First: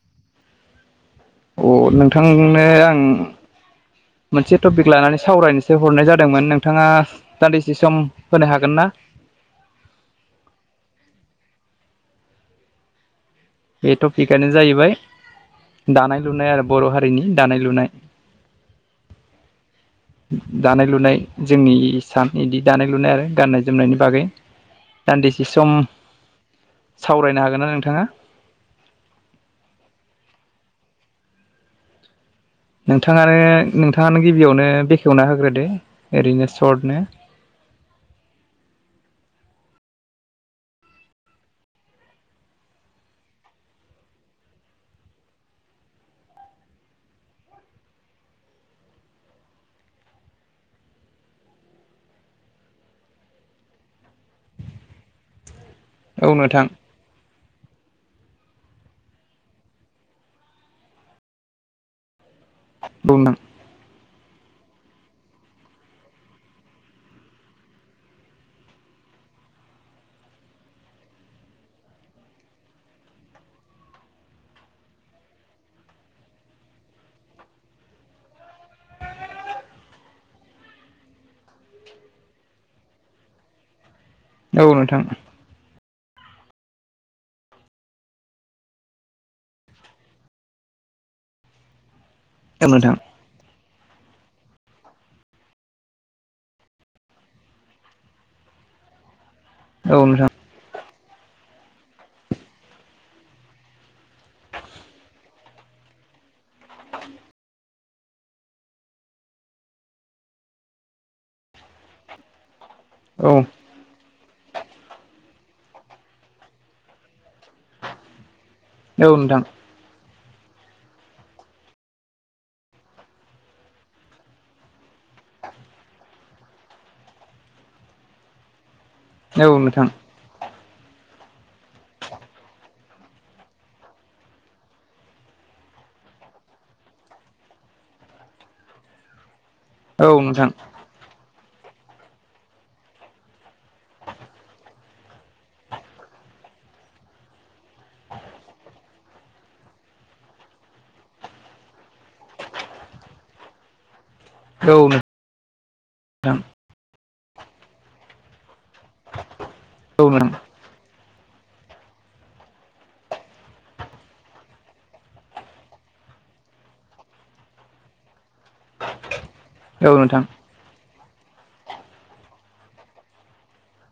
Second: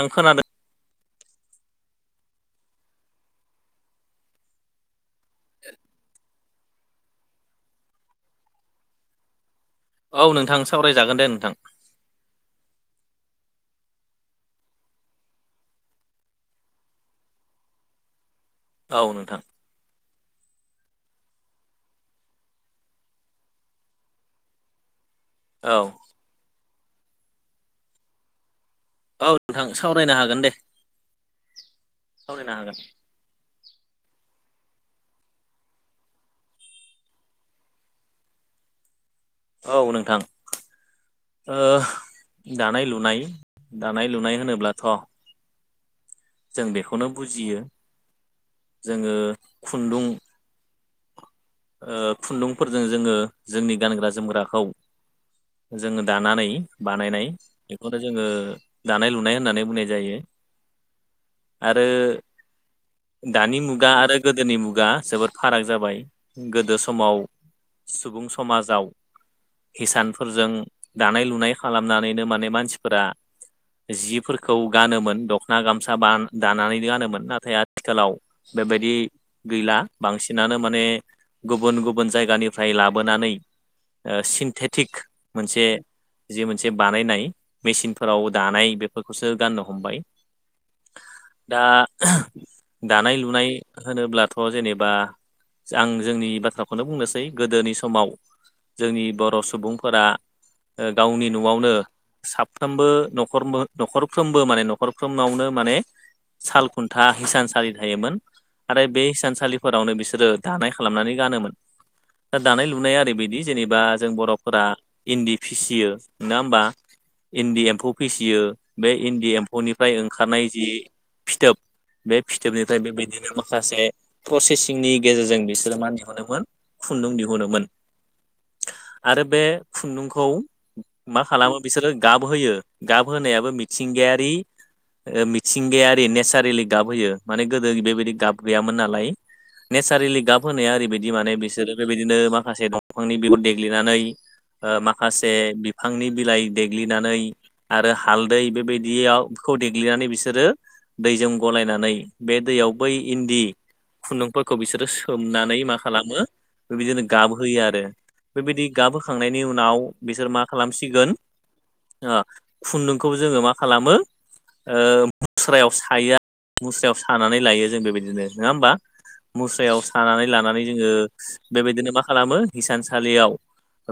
आं खोनादों अ नोंथांनो आं मोनसे टपिक लानानै सावरायनोसो हरनाय जादोंमोन नोंथाङा दान्दिसे सम होनो हागोनना औ नोंथां सावरायजागोन दे नोंथां बे टपिकआनो जाहैबाय दानाय लुनाय आरो बर' हारिनि दानाय लुनाय औ नोंथां दानाय लुनाय जोंनि सान इदि दानाय लुनाय आरो गाननाय जोमनायनि बागै दान्दिसे औ सम सावरायनो हागोन ना नोंथाङा औ नोंथां सावरायनो हागोन दे सावरायनो हागोन नोंथाङानो नोंथाङानो गिबियावनो बेखेवना होग्रोदो ओरैनो सर्टनो औ नोंथां ओ दानाय लुनाय दानाय लुनाय होनोब्लाथ' जों बेखौनो बुजियो जोङो खुन्दुं ओ खुन्दुंफोरजों जोङो जोंनि गानग्रा जोमग्राखौ जोङो औ दानानै नोंथां बानायनाय बेखौनो जोङो दानाय लुनाय होननानै बुंनाय जायो। आरो औ नोंथां दानि मुगा आरो गोदोनि मुगा जोबोद फाराग जाबाय गोदो समाव सुबुं समाजाव हिसानफोरजों दानाय लुनाय खालामनानैनो माने मानसिफोरा जिफोरखौ गानोमोन दख ना गामसा बान दानानै गानोमोन नाथाय आथिखालाव बेबायदि गैला बांसिनानो माने गुबुन गुबुन जायगानिफ्राय लाबोनानै औ सिन्थेटिक नोंथां मोनसे जि मोनसे बानायनाय मेसिनफोराव दानाय बेफोरखौसो गाननो हमबाय। दा औ दानाय लुनाय होनोब्लाथ' जेनेबा आं जोंनि बाथ्राखौनो बुंनोसै गोदोनि समाव जोंनि बर' सुबुंफोरा नोंथां गावनि न'आवनो साफ्रोमबो नख न'खरफ्रोमबो माने नखर फफ्रोमावनो माने साल खुन्था हिसानसालि थायोमोन। आरो बे हिसानसालिफोरावनो बिसोरो दानाय खालामनानै गानोमोन दा दानाय लुनाया औ नोंथां औ ओरैबायदि जेनेबा जों बर' फोरा इन्दि फिसियो नङा ओमबा इन्दि एम्फौ फिसियो बे इन्दि नोंथां एम्फौनिफ्राय ओंखारनाय जि फिथोब बे फिथोबनिफ्राय बेबायदिनो माखासे प्रसेसिंनि गेजेरजों बिसोरो मा दिहुनोमोन खुन्दुं दिहुनोमोन आरो बे औ नोंथां औ नोंथां खुन्दुंखौ मा खालामो बिसोरो गाबहोयो गाब होनायाबो मिथिंगायारि मिथिंगायारि नेचारेलि गाब होयो माने गोदो बेबायदि गाब गैयामोन नालाय औ नेचारेलि गाब होनाया ओरैबायदि माने बिसोरो बेबायदिनो माखासे दंफांनि बिहुर देग्लिनानै माखासे बिफांनि बिलाइ देग्लिनानै आरो हालदै बेबायदियाव खौ देग्लिनानै बिसोरो दैजों गलायनानै बे दैयाव बै इन्दि खुन्दुं फोरखौ बिसोरो नोंथां सोमनानै मा खालामो बेबायदिनो गाबहोयो आरो बेबायदि गाब होखांनायनि उनाव औ नोंथां बिसोर मा खालामसिगोन ओ खुन्दुंखौ जोङो मा खालामो ओ मुस्रायाव सायो [unintelligible] मुस्रायाव सानानै लायो जों बेबायदिनो नङा होमबा मुस्रायाव औ नोंथां सानानै लानानै जोङो बेबायदिनो मा खालामो हिसानसालियाव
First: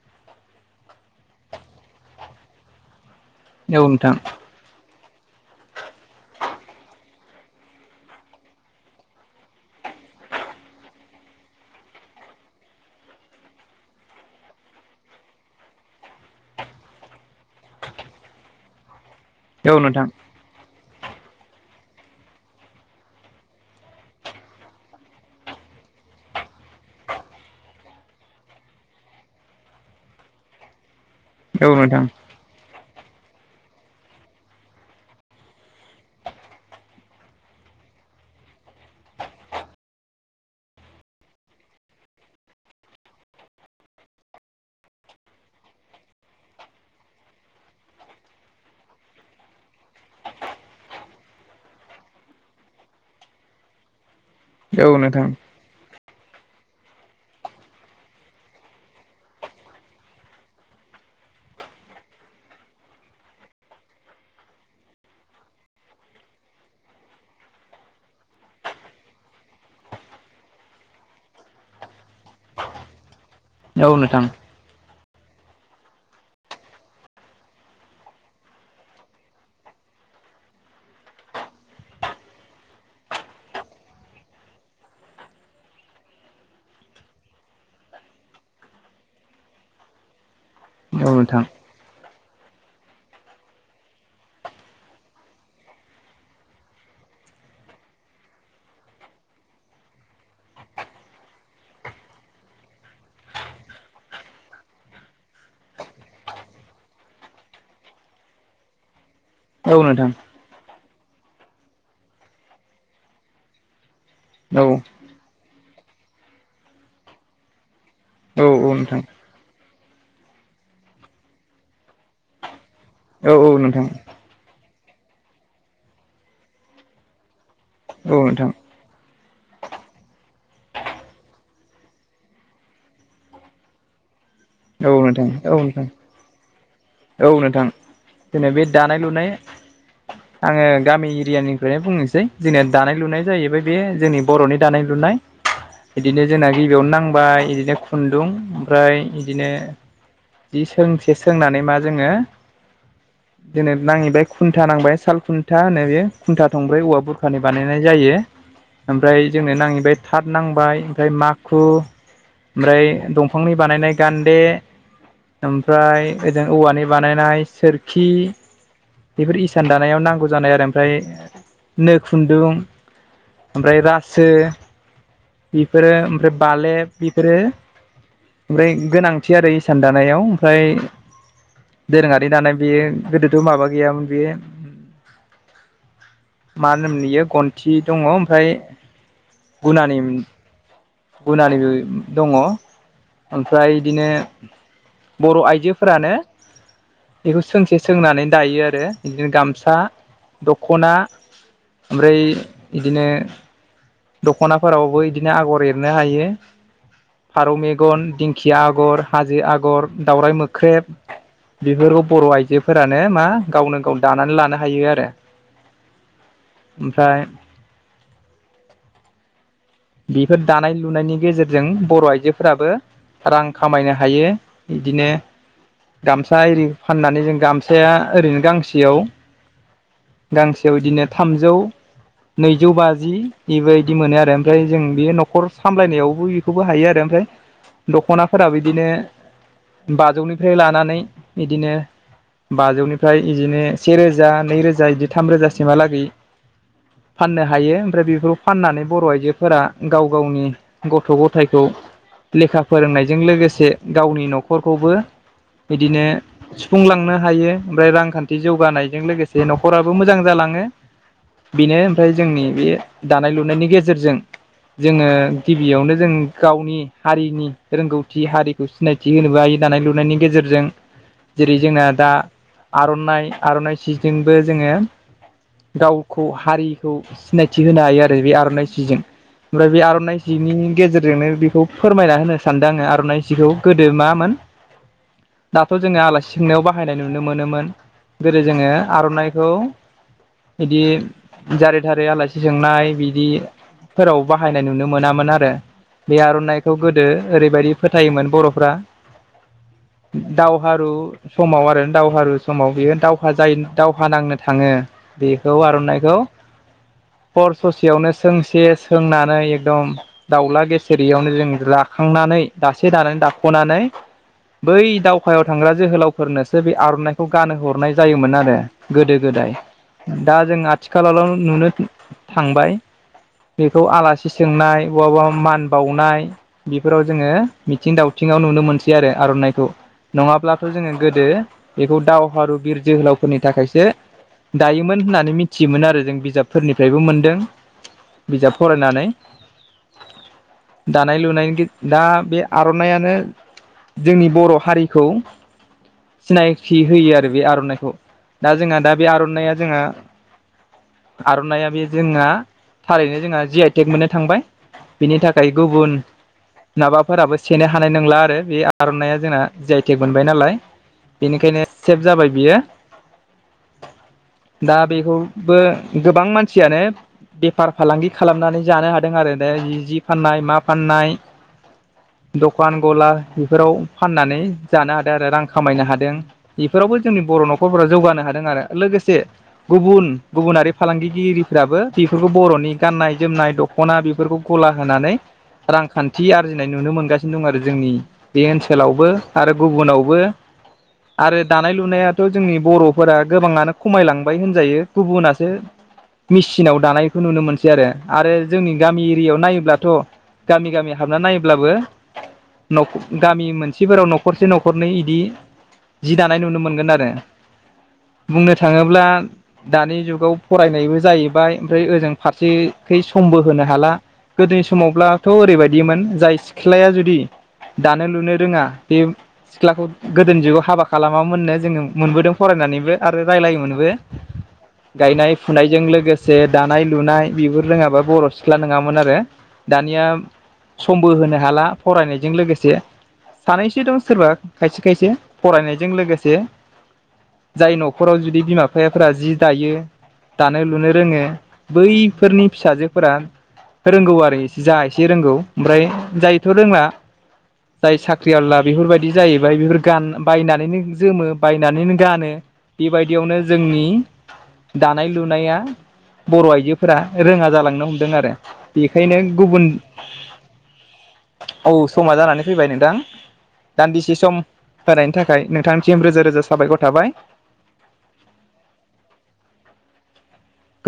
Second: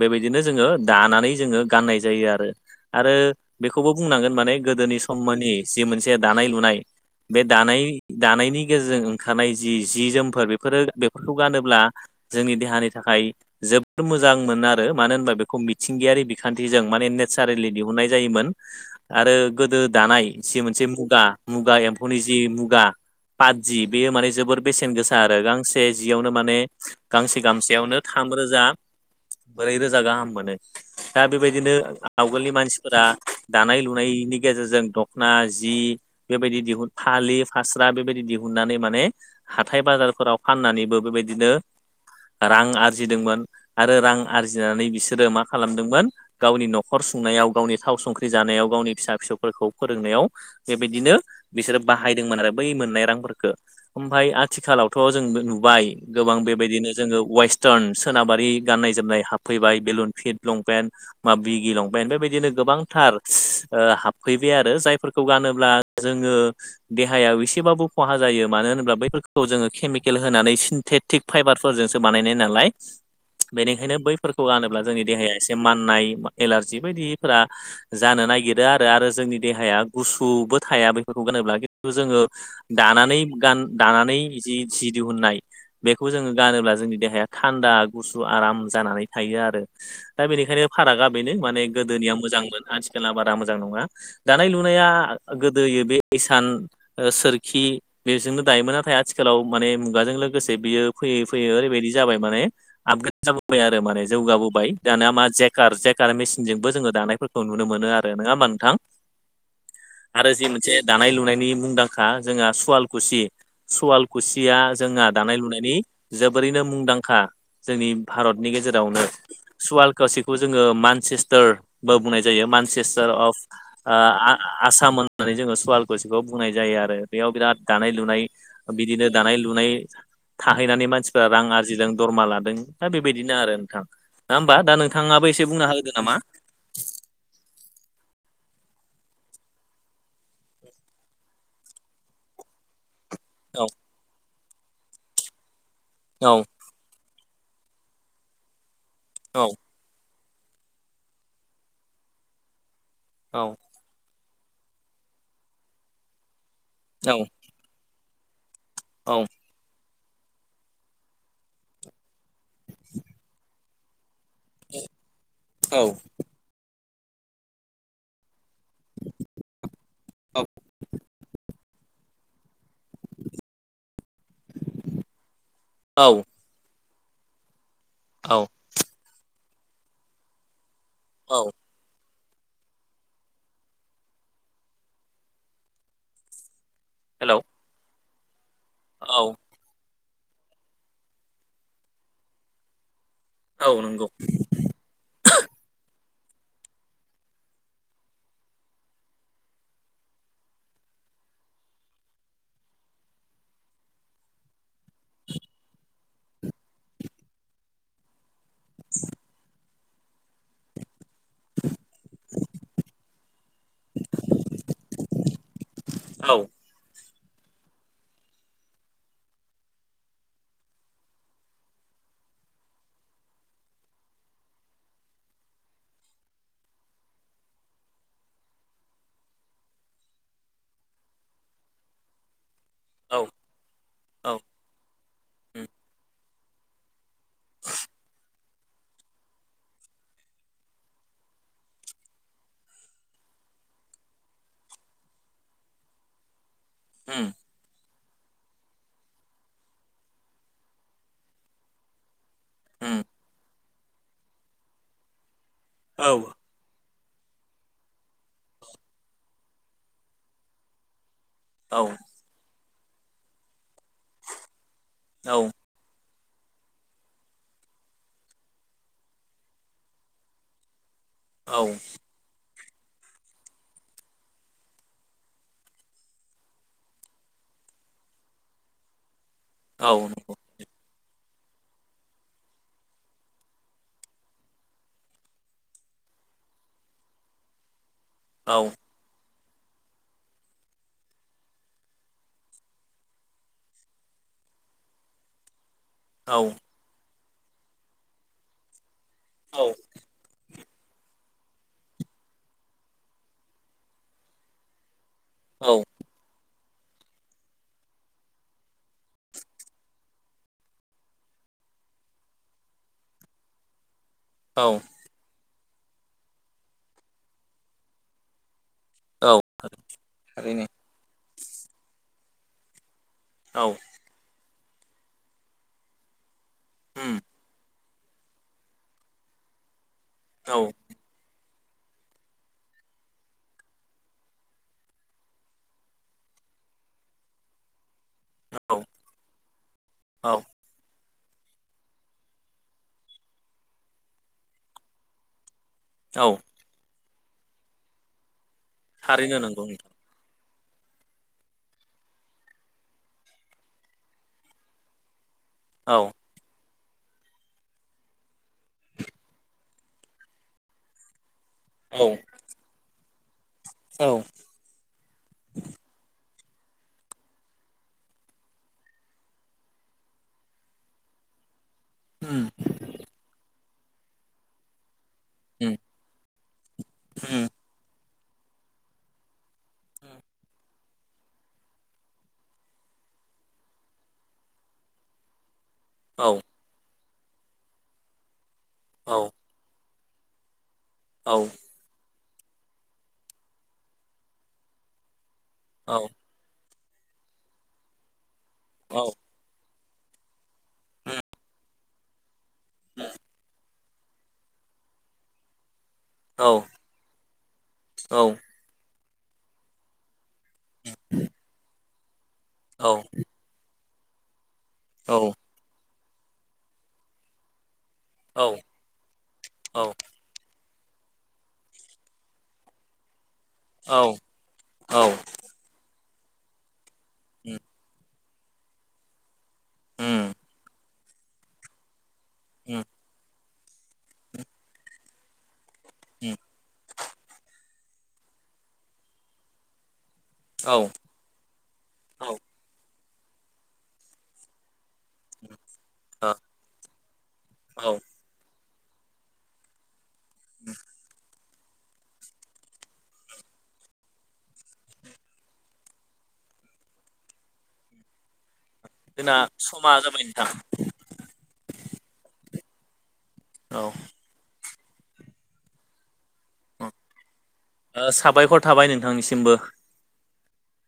बेबायदिनो जोङो दानानै जोङो गाननाय जायो आरो आरो औ बेखौबो नोंथां बुंनांगोन माने गोदोनि सममोननि जि मोनसे दानाय लुनाय बे दानाय दानायनि गेजेरजों ओंखारनाय जि जि जोमफोर बेफोरो बेफोरखौ गानोब्ला जोंनि देहानि थाखाय जोबोर मोजां मोनो आरो मानो होनबा बेखौ मिथिंगायारि बिखान्थिजों माने नेचारेलि दिहुननाय जायोमोन आरो औ गोदो नोंथां दानाय जि मोनसे मुगा मुगा एम्फौनि जि मुगा पात जि बेयो माने जोबोर गांसे गांसेयावनो थाम रोजा ब्रैरोजा गाहाम मोनो। दा औ बेबायदिनो नोंथां आगोलनि मानसिफोरा दानाय लुनायनि गेजेरजों दख'ना जि बेबायदि दिहुन फालि फास्रा बेबायदि दिहुननानै माने हाथाय बाजारफोराव फाननानैबो बेबायदिनो रां आरजिदोंमोन। आरो रां आरजिनानै बिसोरो मा खालामदोंमोन गावनि न'खर सुंनायाव गावनि थाव संख्रि जानायाव गावनि फिसा फिसौफोरखौ फोरोंनायाव बेबायदिनो बिसोरो बाहायदोंमोन आरो बै मोननाय रांफोरखौ ओमफ्राय औ आथिखालावथ' जों नोंथां नुबाय गोबां बेबायदिनो जोङो वेस्टार्न सोनाबारि गाननाय जोमनाय हाबफैबाय बेलुन फिट लंपेन्ट माब बिगि लंपेन्ट बेबायदिनो गोबांथार हाबफै बे आरो जायफोरखौ गानोब्ला जोङो देहायाव एसेबाबो खहा जायो मानो होनोब्ला बैफोरखौ जोङो केमिकेल होनानै सिन्थेट थिग फाइबारफोरजोंसो बानायनाय नालाय औ बेनिखायनो नोंथां बैफोरखौ गानोब्ला जोंनि देहाया एसे माननाय एलारजि बायदिफोरा जानो नागिरो आरो आरो जोंनि देहाया गुसुबो थाया बेफोरखौ गानोब्ला खिन्थु जोङो दानानै गान दानानै जि जि दिहुननाय बेखौ जोङो गानोब्ला जोंनि देहाया थान्दा गुसु आराम जानानै थायो आरो दा बेनिखायनो औ फारागा बेनो नोंथां माने गोदोनिया मोजांमोन आथिखला बारा मोजां नङा दानाय लुनाया गोदोयो बे इसान सोरखि बेजोंनो दायोमोन नाथाय आथिखालाव माने मुगाजों लोगोसे बियो फैयै फैयै ओरैबायदि जाबाय माने आपग्रेड जाबोबाय आरो माने जौगाबोबाय दानया मा जेक जेकार मेसिनजोंबो जोङो दानायफोरखौ खौ नुनो मोनो आरो नङा होमबा नोंथां। औ नोंथां आरो जि मोनसे दानाय-लुनायनि मुंदांखा जोंहा सुवालकुसि सवाल खुसिया औ जोंहा दानाय-लुनायनि जोबोरैनो मुंदांखा जोंनि औ भारतनि नोंथां गेजेरावनो सुवाल कावसिखौ जोङो मानसेस्टार बो बुंनाय जायो मानसेस्टार औ औ अफ नोंथां आ आ-आसामोन होननानै जोङो सवालखुसिखौ बुंनाय जायो आरो बेयाव बिराद औ दानाय-लुनाय नोंथां औ नोंथां बिदिनो दानाय लुनाय थाहैनानै मानसिफ्रा रां आरजिदों दरमा लादों दा बेबायदिनो आरो नोंथां ना होमबा औ नोंथाङाबो एसे बुंनो नोंथां हादो नामा औ नोंथां। दिनै बे दानाय लुनाय आङो गामि एरियानिफ्रायनो बुंनोसै जोंना दानाय-लुनाय जाहैबाय औ बे जोंनि बर'नि दानाय-लुनाय बिदिनो औ जोंना गिबियावनो नांबाय बिदिनो खुन्दुं ओमफ्राय औ बिदिनो जि सोंसे सोंनानै मा जोङो औ ना खुन्था नांबाय साल खुन्था होनो बेयो खुन्था थंब्रै औवा औ बुरखानि बानायनाय जायो औ ओमफ्राय जोंनो नांहैबाय थाथ नांबाय ओमफ्राय माखु ओमफ्राय दंफांनि बानायनाय गान्दे औ ओमफ्राय ओजों औवानि बानायनाय सोरखि बेफोर इसान दानायाव नांगौ जानाय आरो ओमफ्राय नो खुन्दुं ओमफ्राय रासो बेफोरो औ ओमफ्राय बालेब बेफोरो औ ओमफ्राय गोनांथि आरो इसान दानायाव ओमफ्राय औ दोरोंङारि दानाय बेयो गोदोथ' माबा गैयामोन बेयो मा होनोम नयो हेलौ गन्थि दंङ ओमफ्राय औ गुना गुनानिबो दंङ औ ओमफ्राय इदिनो नंगौ बर' आइजोफोरानो बेखौ सोंसे सोंनानै दायो आरो बिदिनो गामसा दख'ना ओमफ्राय बिदिनो दख'नाफोरावबो बिदिनो आगर एरनो हायो। फारौ मेगन, दिंखिया आगर हाजो आगर दावराय मोख्रेब बेफोरखौ बर' आइजोफोरानो मा गावनो गाव दानानै लानो हायो आरो औ ओमफ्राय बेफोर दानाय-लुनायनि गेजेरजों बर' आइजोफोराबो रां खामायनो हायो बिदिनो गामसा एरि फाननानै जों गामसाया ओरैनो गांसेयाव गांसेयाव बिदिनो थामजौ नैजौ बाजि औ बेबायबायदि मोनो आरो औ ओमफ्राय जों बेयो न'खर उम सामलायनायाव बो बेखौबो हायो आरो ओमफ्राय दख'नाफोरो बिदिनो बाजौनिफ्राय लानानै बिदिनो बाजौनिफ्राय बिदिनो से रोजा नैरोजा बिदि थाम रोजासिमहालागै उम फाननो हायो ओमफ्राय बेफोरखौ फाननानै बर' आइजो फोरा गाव गावनि गथ' गथायखौ लेखा उम फोरोंनायजों लोगोसे गावनि न'खरखौबो बिदिनो औ सुफुंलांनो हायो ओमफ्राय रांखान्थि जौगानायजों लोगोसे न'खराबो मोजां जालांङो बेनो औ ओमफ्राय जोंनि बे दानाय लुनायनि गेजेरजों जोंङो औ गिबियावनो जों गावनि हारिनि रोंगौथि हारिखौ सिनायथि होनोबो ह दानाय लुनायनि गेजेरजों जेरै औ जोंना दा आर'नाइ आर'नाइ सिजजोंबो जोंङो गावखौ हारिखौ सिनायथि होनो हायो आरो बे आर'नाइ सिजों ओमफ्राय बे आर'नाइ औ सिनि गेजेरजों जोंनो बेखौ फोरमायना होनो सानदों आंङो आर'नाइ जिखौ गोदो मामोन दाथ' जोंङो आलासि सोंनायाव बाहायनाय नुनो मोनोमोन गोदो जोंङो आर'नाइखौ बिदि जारै थारै आलासि सोंनाय बिदि फोराव बाहायनाय नुनो मोनामोन आरो बे औ आर'नाइखौ गोदो ओरैबायदि फोथायोमोन बर'फ्रा औ दावहारु समाव आरो दावहारु समाव बियो दावहा जायो दावहा नांनो थांङो बेखौ औ आर'नाइखौ पर ससेयावनो सोंसे सोंनानै एकदम दाउला गेसेेरयावनो जों राखांनानै दासे दानानै दाख'नानै बै औ दावखायाव थांग्रा जोहोलावफोरनोसो बे आर'नाइखौ गानो हरनाय जायोमोन आरो गोदो गोदाय दा जों थारैनो आथिखालल' नुनो थांबाय औ बेखौ आलासि सोंनाय बहाबाा मान बावनाय बेफोराव उम जोंङो मिथिं दावथिंआव नुनो मोनसै आरो आर'नाइखौ औ नङाब्लाथ' जोङो। गोदो बेखौ दावहारु बिर जोहोलावफोरनि थाखायसो। दायोमोन होननानै मिथियोमोन आरो जों बिजाबफोरनिफ्रायबो मोनदों। बिजाब औ फरायनानै। औ दानाय लुनायनि दा बे आर'नाइआनो जोंनि बर' हारिखौ। औ सिनायथि होयो आरो बे आर'नाइखौ दा जोंहा दा बे थारैनो आर'नाइया नंगौ जोंहा। आर'नाइआ बे जोंआ। थारैनो जोंहा जि आइ टेक मोननो थांबाय बिनि थाखाय नोंथां औ गुबुन। माबाफोराबो सेनो हानाय नंला आरो बे आर'नायइआ जोंना जि आइ थेग मोनबाय नालाय। बेनिखायनो औ सेभ जाबाय बियो। औ दा बेखौबो गोबां मानसियानो। फार फालांगि खालामनानै जानो हादों आरो ने जि फाननाय मा फाननाय। उम दखान गला बेफोराव फाननानै। जानो हादों आरो रां उम खामायनो हादों बेफोरावबो जोंनि बर' उम न'खरफोरा जौगानो हादों आरो लोगोसे गुबुन गुबुनारि फालांगिगिरिफ्राबो बे। बेफोरखौ बर'नि गाननाय जोमनाय दख'ना बेफोरखौ गला होनानै रांखान्थि औ आरजि। नाय नुनो मोनगासिनो दं आरो जोंनि बे ओनसोलावबो औ आरो गुबुनावबो। औ आरो दानाय लुनायाथ' जोंनि बर'फोरा गोबाङानो खमायलांबाय होनजायो गुबुनासो। औ मेचिनाव दानायखौ नुनो मोनसै आरो आरो जोंनि औ गामि एरियायाव नायोब्लाथ'। गामि गामि हाबना नायोब्लाबो नख गामि मोनसेफोराव न'खरसे न'खरनै इदि जि दानाय औ नुनो मोनगोन आरो बुंनो थाङोब्ला दानि जुगाव। फरायनायबो जाहैबाय ओमफ्राय ओजों औ फारसेखै समबो होनो हाला। गोदोनि समावब्लाथ' ओरैबायदिमोन जाय सिख्लाया जुदि। दानो लुनो रोङा बे सिख्लाखौ। गोदोनि जुगाव हाबा खालामामोननो जोङो मोनबोदों फरायनानैबो आरो रायज्लायोमोनबो। औ औ बो गायनाय फुनायजों लोगोसे दानाय लुनाय उम बेबो रोङाबा बर'। सिख्ला नङामोन आरो दानिया उम समबो होनो हाला फरायनायजों लोगोसे। उम सानैसो दं सोरबा खायसे खायसे फरायनायजों लोगोसे। उम जाय न'खराव जुदि बिमा बिफायाफोरा जि दायो दानो लुनो। औ जोङो औ ओ बैफोरनि फिसाजोफोरा फोरोंगौ आरो जाय। एसे रोंगौ ओमफ्राय जायथ' रोंला जाय औ साख्रिआवला। बेफोरबायदि जाहैबाय बेफोर गान बायनानैनो जोमो बायनानैनो गानो बेबायदियावनो जोंनि दानाय लुनाया। बर' आइजोफोरा रोङा जालांनो हमदों आरो बेखायनो जोंना गुबुन समा जाबाय नोंथां औ समा जानानै फैबाय नोंथां औ ओ दान्दिसे सम। होनायनि थाखाय नोंथांनिसिम रोजा रोजा साबायखर थाबाय। ओ साबायखर थाबाय नोंथांनिसिमबो।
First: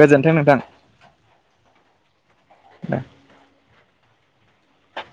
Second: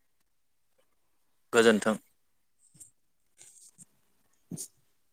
गोजोन्थों नोंथां। गोजोन्थों। [inaudible]